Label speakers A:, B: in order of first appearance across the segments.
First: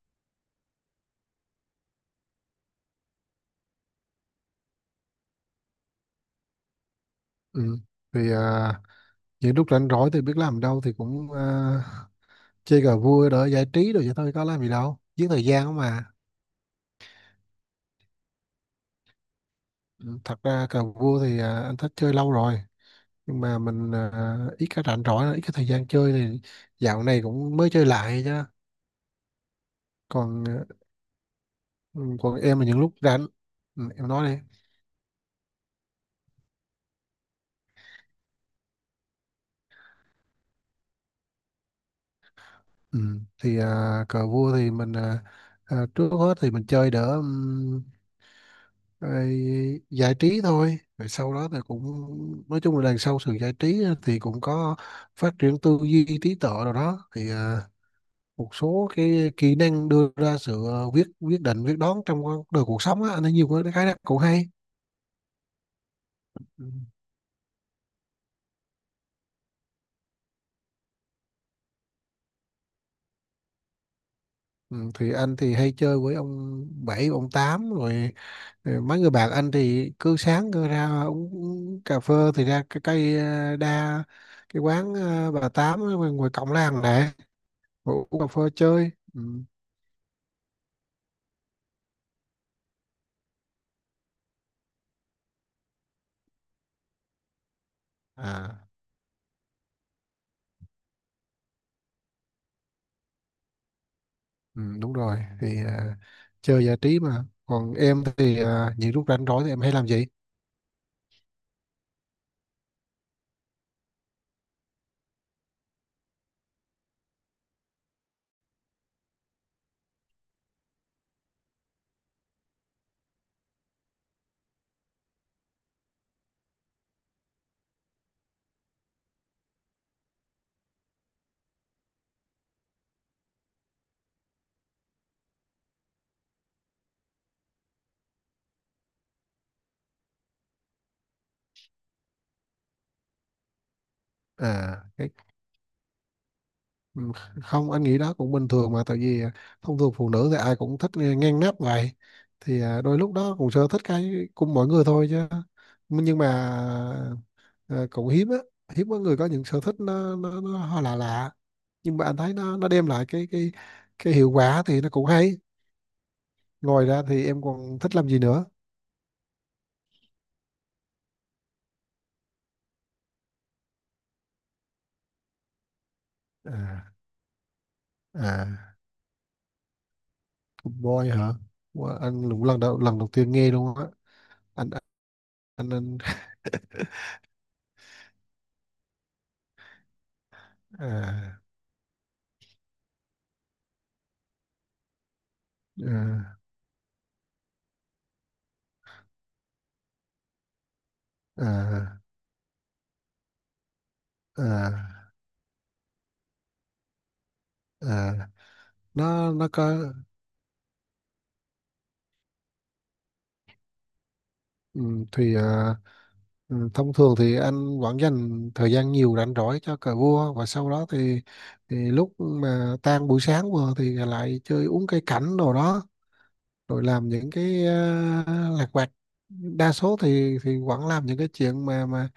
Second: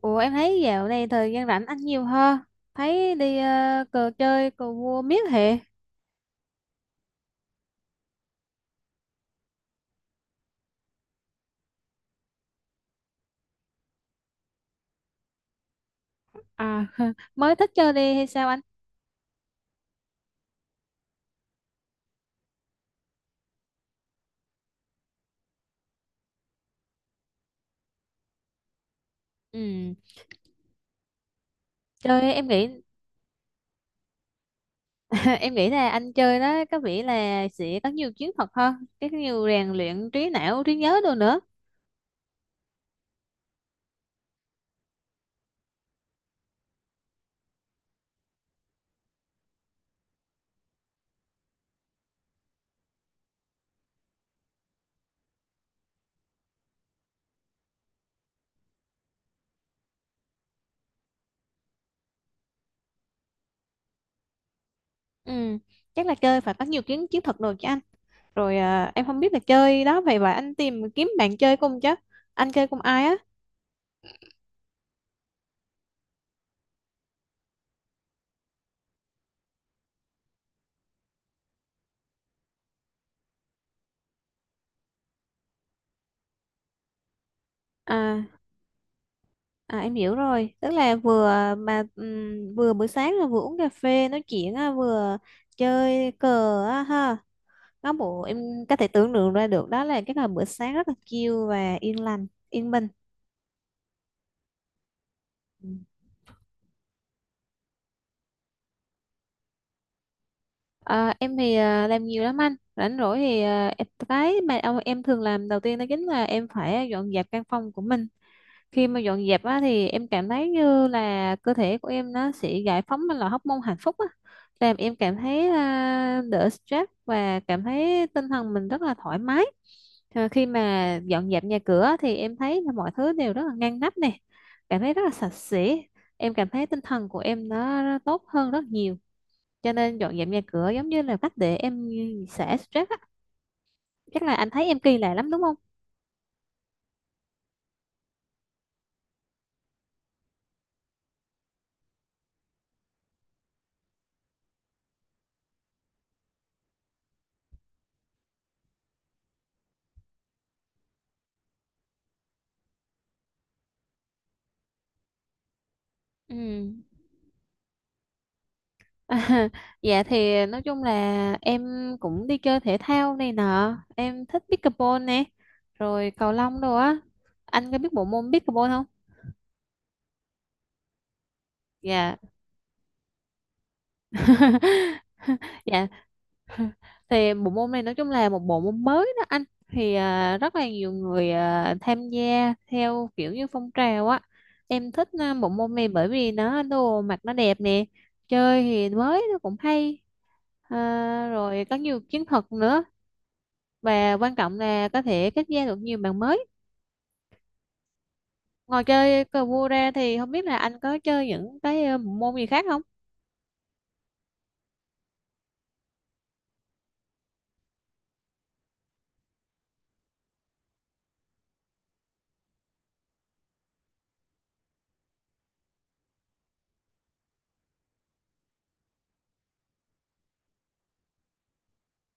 A: Ủa em thấy dạo này thời gian rảnh anh nhiều ha. Thấy đi ờ, cờ chơi cờ vua miết hệ.
B: Ừ. Vì những lúc rảnh rỗi thì biết làm đâu thì cũng chơi cờ vua đỡ giải trí rồi vậy thôi, có làm gì đâu, giết thời gian không mà.
A: À mới thích chơi đi hay sao anh?
B: Ừ, thật ra cờ vua thì anh thích chơi lâu rồi, nhưng mà mình ít cái rảnh rỗi, ít cái thời gian chơi, thì dạo này cũng mới chơi lại chứ.
A: Ừ,
B: Còn
A: chơi
B: còn
A: em
B: em là
A: nghĩ
B: những lúc rảnh. Ừ, em nói đi.
A: em nghĩ là anh chơi đó có vẻ là sẽ có nhiều chiến thuật hơn, cái nhiều rèn luyện trí não, trí nhớ đồ nữa.
B: Ừ, thì cờ vua thì mình trước hết thì mình chơi đỡ, rồi giải trí thôi, rồi sau đó thì cũng, nói chung là đằng sau sự giải trí á, thì cũng có phát triển tư duy trí tuệ rồi đó, thì một số cái kỹ năng đưa ra sự quyết quyết định quyết đoán trong con đời cuộc sống á, anh thấy nhiều cái khái năng cũng hay.
A: Ừ, chắc là chơi phải có
B: Ừ.
A: nhiều chiến chiến thuật đồ chứ anh. Rồi em không biết là chơi đó vậy và anh tìm kiếm bạn chơi cùng chứ. Anh chơi cùng ai á?
B: Ừ, thì anh thì hay chơi với ông bảy ông tám, rồi rồi mấy người bạn anh thì cứ sáng cứ ra uống cà phê, thì ra cái cây đa, cái quán bà tám ở ngoài ngoài cổng làng này, ngồi uống
A: À
B: cà phê chơi. Ừ.
A: À, em hiểu rồi, tức là vừa mà vừa buổi sáng là vừa uống cà phê nói chuyện á, vừa chơi cờ á ha. Có bộ em
B: À.
A: có thể tưởng tượng ra được đó là cái là bữa sáng rất là chill và yên lành, yên bình.
B: Ừ, đúng rồi, thì
A: Ừ.
B: chơi giải trí mà. Còn em thì những lúc rảnh rỗi thì em hay làm gì?
A: À, em thì làm nhiều lắm anh, rảnh rỗi thì em thường làm đầu tiên đó chính là em phải dọn dẹp căn phòng của mình. Khi mà dọn dẹp á, thì em cảm thấy như là cơ thể của em nó sẽ giải phóng ra loại hormone hạnh phúc á, làm em cảm thấy đỡ stress và cảm thấy tinh thần mình rất là thoải mái. À, khi mà dọn dẹp nhà cửa thì em thấy là mọi thứ đều rất là ngăn nắp nè, cảm thấy rất là sạch sẽ, em cảm thấy tinh thần của em nó tốt hơn rất nhiều, cho nên dọn dẹp nhà cửa giống như là cách để em xả stress á. Chắc là anh thấy em
B: À
A: kỳ
B: cái
A: lạ lắm đúng không?
B: Ừ, không, anh nghĩ đó cũng bình thường mà, tại vì thông thường phụ nữ thì ai cũng thích nghe- ngang nắp vậy, thì đôi lúc đó cũng sở thích cái cùng mọi người thôi chứ. Nhưng mà cũng hiếm á, hiếm có người có những sở thích nó hơi lạ lạ, nhưng mà anh thấy nó đem lại cái cái hiệu quả thì nó cũng hay.
A: Ừ.
B: Ngoài ra thì em còn thích làm gì nữa?
A: À, dạ thì nói chung là em cũng đi chơi thể thao này nọ, em thích pickleball nè, rồi cầu lông đồ
B: à,
A: á. Anh có biết bộ môn
B: à.
A: pickleball không?
B: Food Boy hả? Ủa,
A: Dạ
B: anh cũng lần đầu tiên nghe luôn á. Anh, anh
A: dạ
B: anh
A: thì bộ môn này nói chung là một bộ môn mới đó anh, thì rất là nhiều người
B: à
A: tham gia theo kiểu như phong trào á. Em thích bộ môn này bởi vì
B: à
A: nó đồ mặc nó đẹp nè, chơi thì mới nó cũng hay. À, rồi có
B: à
A: nhiều chiến thuật nữa, và quan trọng là có
B: à,
A: thể kết giao được nhiều bạn mới.
B: à.
A: Ngoài chơi
B: nó
A: cờ
B: nó
A: vua ra
B: có.
A: thì không biết là anh có chơi những cái bộ môn gì khác không?
B: Ừ, thì thông thường thì anh vẫn dành thời gian nhiều rảnh rỗi cho cờ vua, và sau đó thì lúc mà tan buổi sáng vừa thì lại chơi uống cây cảnh đồ đó, rồi làm những cái lặt vặt. Đa số thì vẫn làm những cái chuyện mà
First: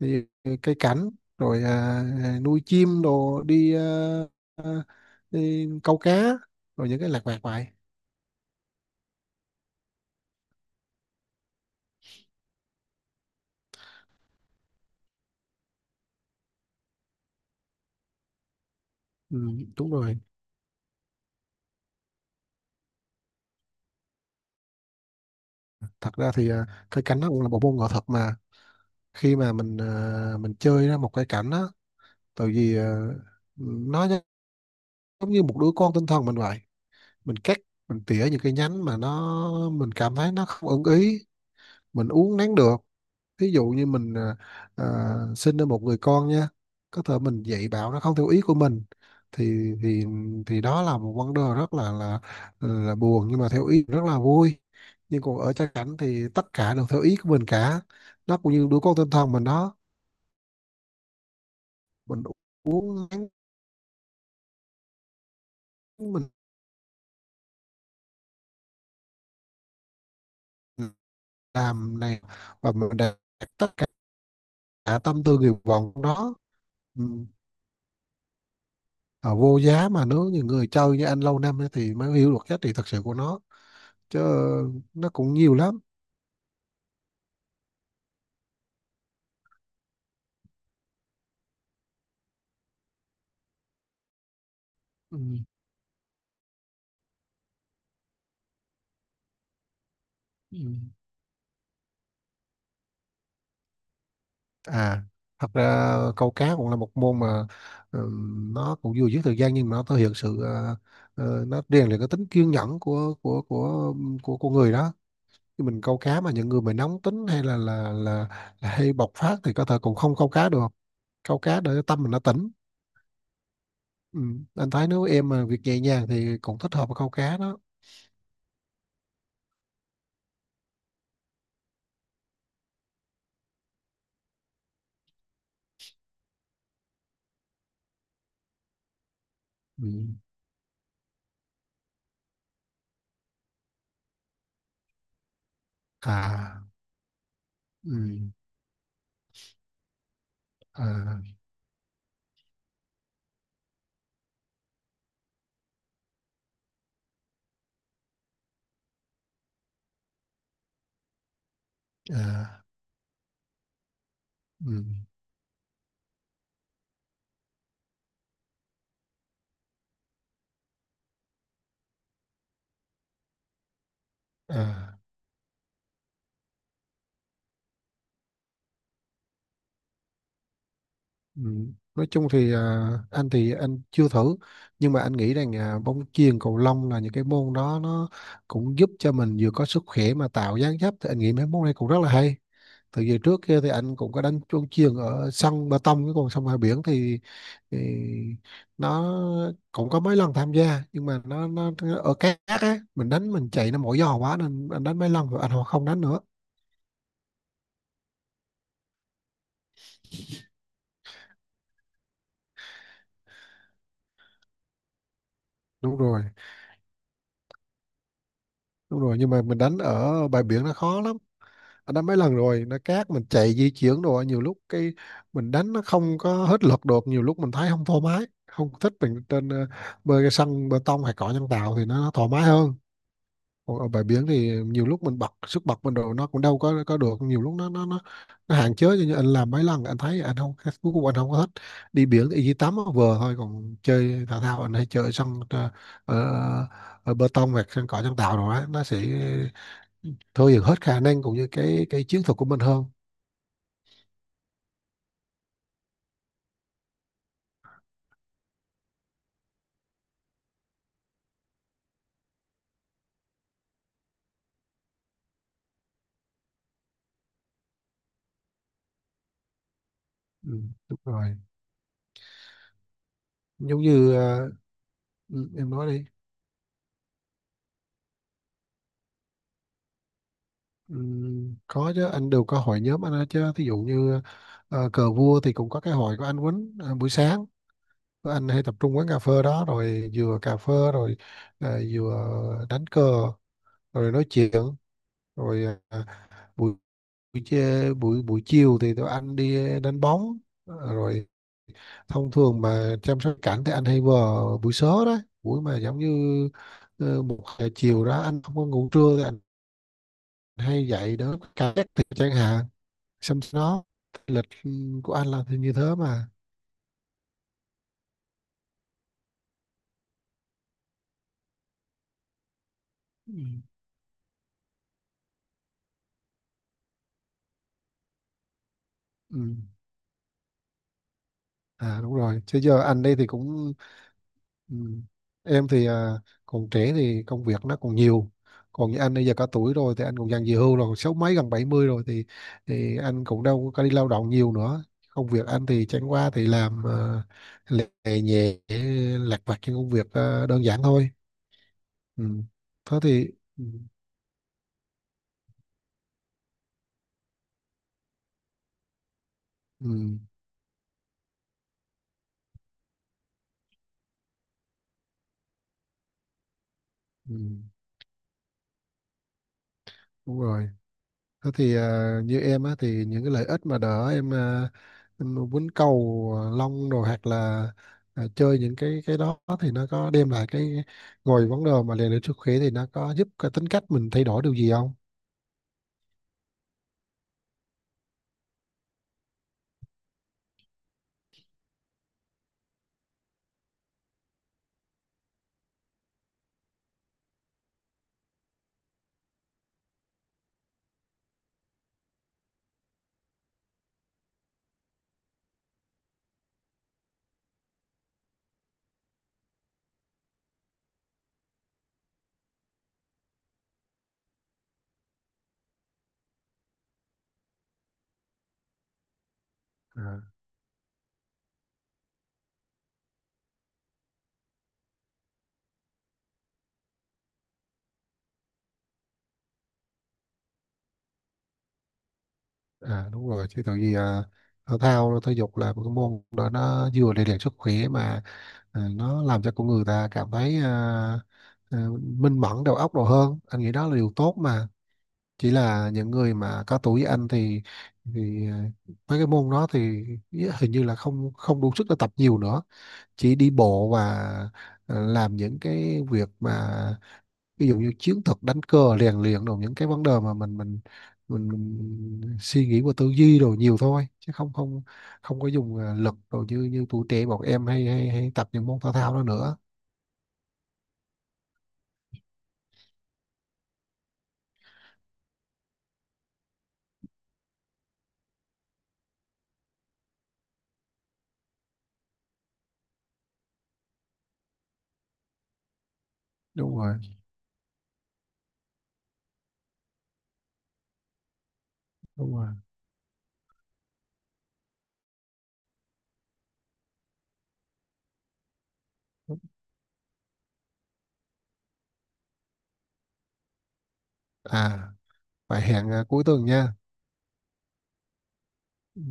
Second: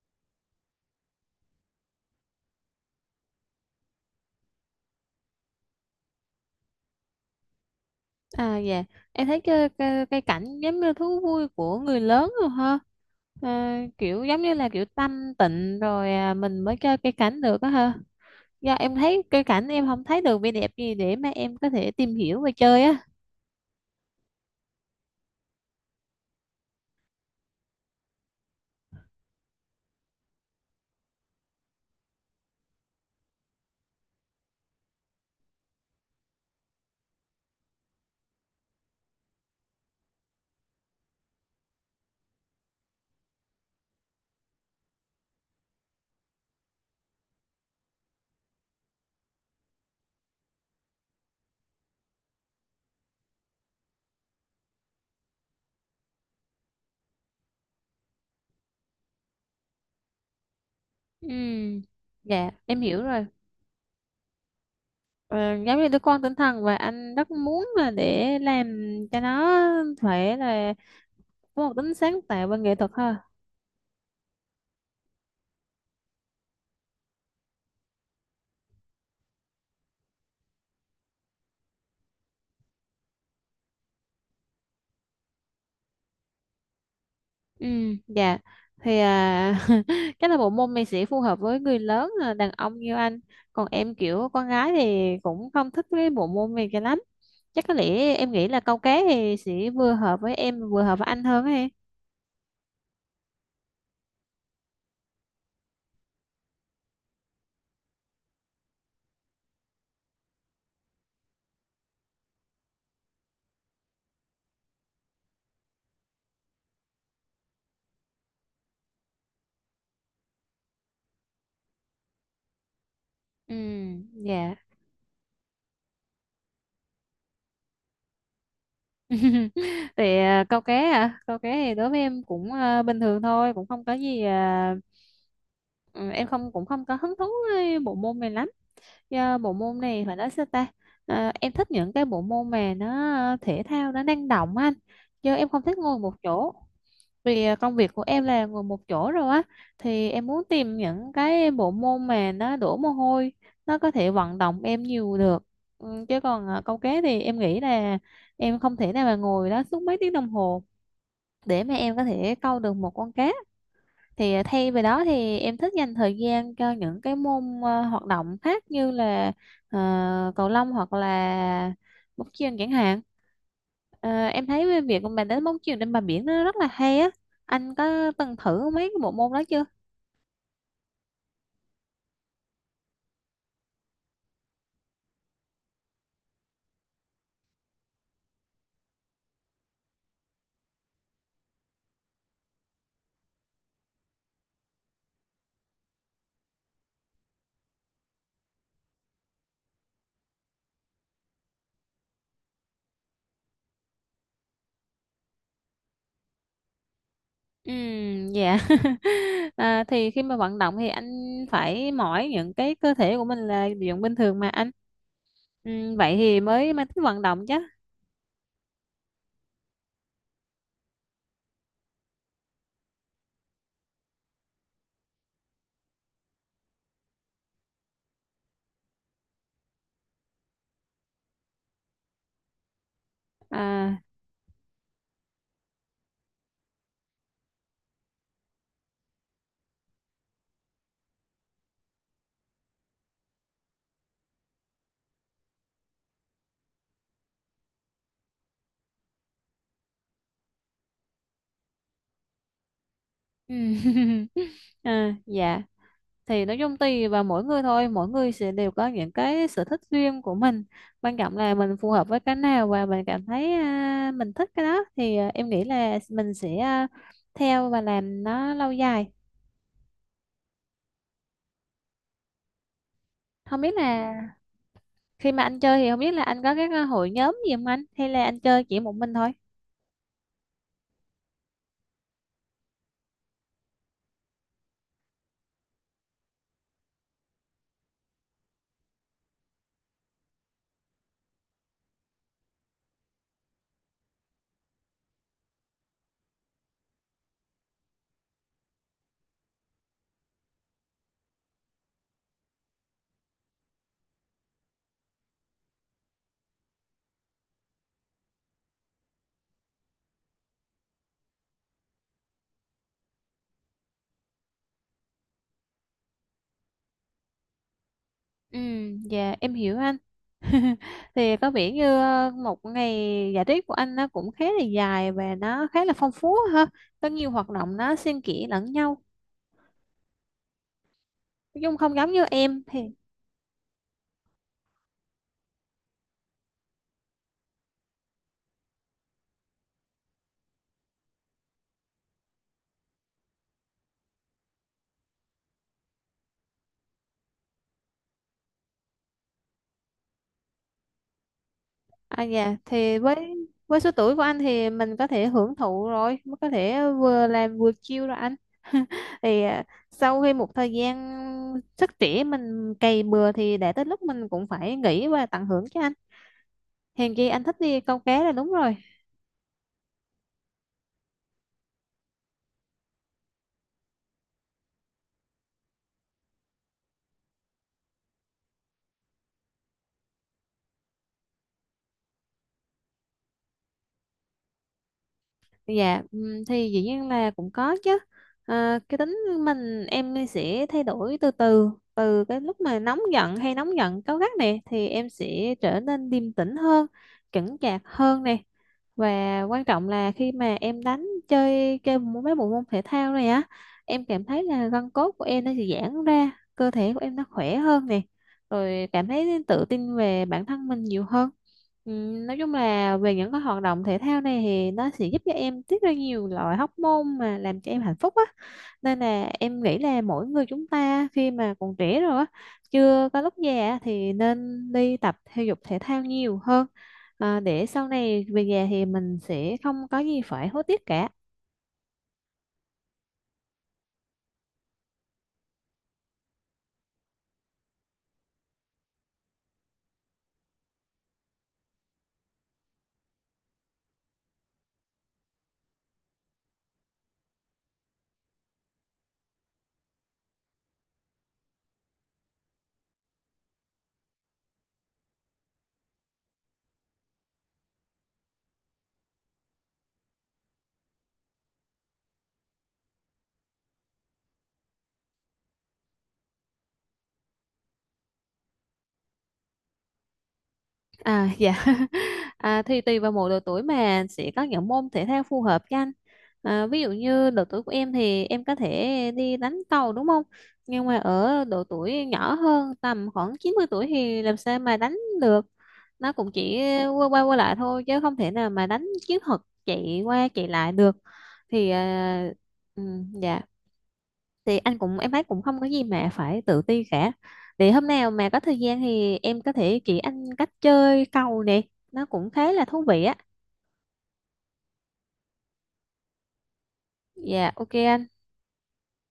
B: thì cây cảnh, rồi nuôi chim đồ đi, à, đi câu cá, rồi những cái lặt vặt vậy.
A: À dạ, em thấy cái cảnh giống như thú vui của người lớn rồi ha. À, kiểu giống như là kiểu tanh tịnh rồi mình mới chơi cây cảnh được á ha. Do em thấy
B: Ừ,
A: cây cảnh em
B: đúng
A: không
B: rồi,
A: thấy được vẻ đẹp gì để mà em có thể tìm hiểu và chơi á.
B: thật ra thì cây cảnh nó cũng là một môn nghệ thuật mà. Khi mà mình mình chơi ra một cây cảnh á, tại vì nó giống như một đứa con tinh thần mình vậy. Mình cắt, mình tỉa những cái nhánh mà nó mình cảm thấy nó không ưng ý, mình uốn nắn được. Thí dụ như mình sinh ra một người con nhé, có thể mình dạy bảo nó không theo ý của mình, thì thì thì đó là một vấn đề rất là là buồn, nhưng mà theo ý rất là vui. Nhưng còn ở cha cảnh thì tất cả đều theo ý của mình cả, nó cũng như đứa con tinh thần mình đó.
A: Ừ,
B: Mình
A: dạ, em hiểu
B: uống
A: rồi.
B: nắng,
A: Ờ, giống như đứa con
B: mình
A: tinh thần, và anh rất muốn là để làm cho nó phải là có một tính
B: làm này,
A: sáng tạo và
B: và
A: nghệ thuật
B: mình
A: ha.
B: đạt tất cả tâm tư nguyện vọng của nó. Ừ. Vô giá mà, nếu như người chơi như anh lâu năm ấy thì mới hiểu được giá trị thật sự của nó chứ, nó cũng nhiều lắm.
A: Ừ, dạ thì chắc là bộ môn này sẽ phù hợp với người lớn, đàn ông như anh, còn em kiểu con gái thì
B: Ừ.
A: cũng không thích cái bộ môn này cho lắm. Chắc có lẽ em nghĩ là câu cá thì sẽ vừa hợp với
B: Ừ.
A: em vừa hợp với anh hơn ấy.
B: À, thật ra câu cá cũng là một môn mà nó cũng vừa giết thời gian, nhưng mà nó thể hiện sự nó rèn luyện cái tính kiên nhẫn của của con người đó. Chứ mình câu cá mà những người mà nóng tính hay là hay bộc phát thì có thể cũng không câu cá được, câu cá để tâm mình nó tỉnh.
A: Ừ,
B: Ừ.
A: dạ
B: Anh thấy nếu em mà việc nhẹ nhàng thì cũng thích hợp với câu cá đó.
A: thì câu cá câu cá thì đối với em cũng bình thường thôi, cũng không có gì à, ừ, em không, cũng không có hứng thú với bộ môn này lắm, do bộ môn
B: Ừ.
A: này phải nói sao ta. Ờ, em thích những cái bộ môn mà nó ờ, thể thao nó năng động á anh, chứ em không thích ngồi một chỗ,
B: À.
A: vì công việc
B: Ừ.
A: của em là ngồi một chỗ rồi á, thì em muốn tìm những
B: À.
A: cái bộ môn mà nó đổ mồ hôi, nó có thể vận động em nhiều được. Ừ, chứ còn câu cá thì em nghĩ là em không thể nào mà ngồi đó suốt mấy tiếng đồng hồ để mà em có thể câu
B: À.
A: được một con cá, thì ờ, thay vì
B: Ừ.
A: đó thì em thích dành thời gian cho những cái môn ờ, hoạt động khác như là ờ, cầu lông hoặc là bóng chuyền chẳng hạn. Ờ, em thấy cái
B: À.
A: việc mà đánh bóng chuyền trên bờ biển nó rất là hay á. Anh có từng thử mấy cái bộ môn đó chưa?
B: Ừ. Nói chung thì anh thì anh chưa thử, nhưng mà anh nghĩ rằng bóng chuyền cầu lông là những cái môn đó, nó cũng giúp cho mình vừa có sức khỏe mà tạo dáng dấp, thì anh nghĩ mấy môn này cũng rất là hay. Từ giờ trước kia thì anh cũng có đánh bóng chuyền ở sân bê tông, chứ còn sông ngoài biển thì nó cũng có mấy lần tham gia, nhưng mà nó ở cát á, mình đánh mình chạy nó mỏi giò quá, nên anh đánh mấy lần rồi anh không đánh nữa.
A: Ừ, dạ à, thì khi mà vận động thì anh phải mỏi những cái cơ thể của mình là dụng bình thường mà anh. Ừ,
B: Đúng
A: vậy
B: rồi,
A: thì mới mới thích vận động chứ.
B: đúng rồi, nhưng mà mình đánh ở bãi biển nó khó lắm, anh đánh mấy lần rồi, nó cát mình chạy di chuyển đồ, nhiều lúc cái mình đánh nó không có hết lực được, nhiều lúc mình thấy không thoải mái, không thích. Mình trên bơi cái sân bê tông hay cỏ nhân tạo thì nó thoải mái hơn. Còn ở
A: À
B: bãi biển thì nhiều lúc mình bật sức bật mình đồ, nó cũng đâu có được, nhiều lúc nó hạn chế, cho nên anh làm mấy lần anh thấy anh không, cuối cùng anh không có thích. Đi biển thì chỉ tắm nó vừa thôi, còn chơi thể thao anh hay chơi sân ở, ở bê tông hoặc sân cỏ nhân tạo rồi á, nó sẽ thôi dần hết khả năng cũng như cái chiến thuật của mình hơn.
A: ừ. à, dạ thì nói chung tùy vào mỗi người thôi, mỗi người sẽ đều có những cái sở thích riêng của mình, quan trọng là mình phù hợp với cái nào và mình cảm thấy mình thích cái đó thì em nghĩ là mình sẽ theo và làm nó lâu dài.
B: Ừ, đúng rồi,
A: Không biết
B: giống như
A: là khi mà
B: ừ,
A: anh
B: em
A: chơi
B: nói
A: thì không
B: đi.
A: biết là anh có các hội nhóm gì không anh, hay là anh chơi chỉ một mình thôi.
B: Ừ, có chứ, anh đều có hội nhóm anh hết chứ. Thí dụ như cờ vua thì cũng có cái hội của anh Quýnh, buổi sáng tụi anh hay tập trung quán cà phê đó, rồi vừa cà phê, rồi vừa đánh cờ, rồi nói chuyện, rồi ờ, buổi buổi chê- buổi buổi chiều thì tụi anh đi đánh bóng, rồi thông thường mà chăm sóc cảnh thì anh hay vào buổi sớm đó, buổi mà giống như 1 giờ chiều đó, anh không có ngủ trưa thì anh hay dậy đỡ cả thì chẳng hạn. Xong nó lịch của anh là thì như thế mà.
A: Ừ, dạ em hiểu anh. Thì có vẻ như ờ, một ngày
B: Ừ.
A: giải trí của anh nó cũng khá là dài và nó khá là phong phú ha, có nhiều hoạt động nó xen kẽ lẫn nhau.
B: Ừ.
A: Dung không
B: À,
A: giống
B: đúng
A: như
B: rồi chứ,
A: em
B: giờ
A: thì
B: anh đây thì cũng. Ừ. Em thì còn trẻ thì công việc nó còn nhiều, còn như anh bây giờ cả tuổi rồi thì anh cũng dần về hưu rồi, còn sáu mấy gần 70 rồi thì anh cũng đâu có đi lao động nhiều nữa. Công việc anh thì chẳng qua thì làm lề nhẹ, lặt vặt những công việc đơn giản thôi.
A: à
B: Ừ.
A: dạ
B: Thế
A: thì
B: thì. Ừ.
A: với số tuổi của anh thì mình có thể hưởng thụ rồi, mới có thể vừa làm vừa chill rồi anh. Thì
B: Ừ.
A: sau khi một thời gian sức trẻ mình cày bừa thì đã tới lúc mình cũng phải nghỉ và tận hưởng chứ anh. Hèn chi
B: Ừ.
A: anh thích đi câu cá là đúng rồi.
B: Đúng rồi. Thế thì như em á thì những cái lợi ích mà đỡ em, em quýnh cầu lông rồi, hoặc là chơi những cái đó thì nó có đem lại cái ngồi vấn đề mà rèn luyện sức khỏe, thì nó có giúp cái tính cách mình thay đổi điều gì không?
A: Dạ, thì dĩ nhiên là cũng có chứ. À, cái tính mình em sẽ thay đổi từ từ, từ cái lúc mà nóng giận hay nóng giận cáu gắt này thì em sẽ trở nên điềm tĩnh hơn, chững chạc hơn này. Và quan trọng là khi mà em đánh chơi chơi môn- mấy bộ môn thể thao này á, em cảm thấy là gân cốt của em nó sẽ giãn ra, cơ thể của em nó khỏe hơn này. Rồi cảm thấy tự tin về bản thân mình nhiều hơn. Nói chung là về những cái hoạt động thể thao này thì nó sẽ giúp cho em tiết ra nhiều loại hormone mà làm cho em hạnh phúc á, nên là em nghĩ là
B: À.
A: mỗi người chúng ta khi mà còn trẻ rồi á, chưa có lúc già á, thì nên đi tập thể dục thể thao nhiều hơn, để sau này về già thì mình sẽ không có gì phải hối tiếc cả.
B: À, đúng rồi chứ, tại vì thể thao thể dục là một cái môn đó, nó vừa rèn luyện sức khỏe mà nó làm cho con người ta cảm thấy minh mẫn đầu óc đồ hơn, anh nghĩ đó là điều tốt mà. Chỉ là những người mà có tuổi anh thì thì ờ, mấy cái môn đó thì ý- hình như là không không đủ sức để tập nhiều nữa, chỉ đi bộ và làm những cái việc mà ví dụ như chiến thuật đánh cờ rèn luyện, rồi những cái vấn đề mà mình suy nghĩ và tư duy rồi nhiều thôi, chứ không không không có dùng lực rồi như như tuổi trẻ bọn em hay hay, hay tập những môn thể thao đó nữa.
A: À dạ à, thì tùy vào mỗi độ tuổi mà sẽ có những môn thể thao phù hợp cho anh, ví dụ như độ tuổi của em thì em có thể đi đánh cầu đúng không, nhưng mà ở độ tuổi nhỏ hơn tầm khoảng 90 tuổi thì làm sao mà đánh được, nó cũng chỉ
B: Đúng rồi,
A: qua qua, qua lại thôi chứ không thể nào mà đánh chiến thuật chạy qua chạy lại được. Thì à,
B: đúng rồi.
A: ừ, dạ thì anh cũng em thấy cũng không có gì mà phải tự ti cả, thì hôm nào mà có thời gian thì em có thể chỉ anh cách chơi cầu nè, nó cũng khá là thú vị á.
B: À, phải hẹn cuối tuần nha.
A: Dạ ok anh.
B: Ừ.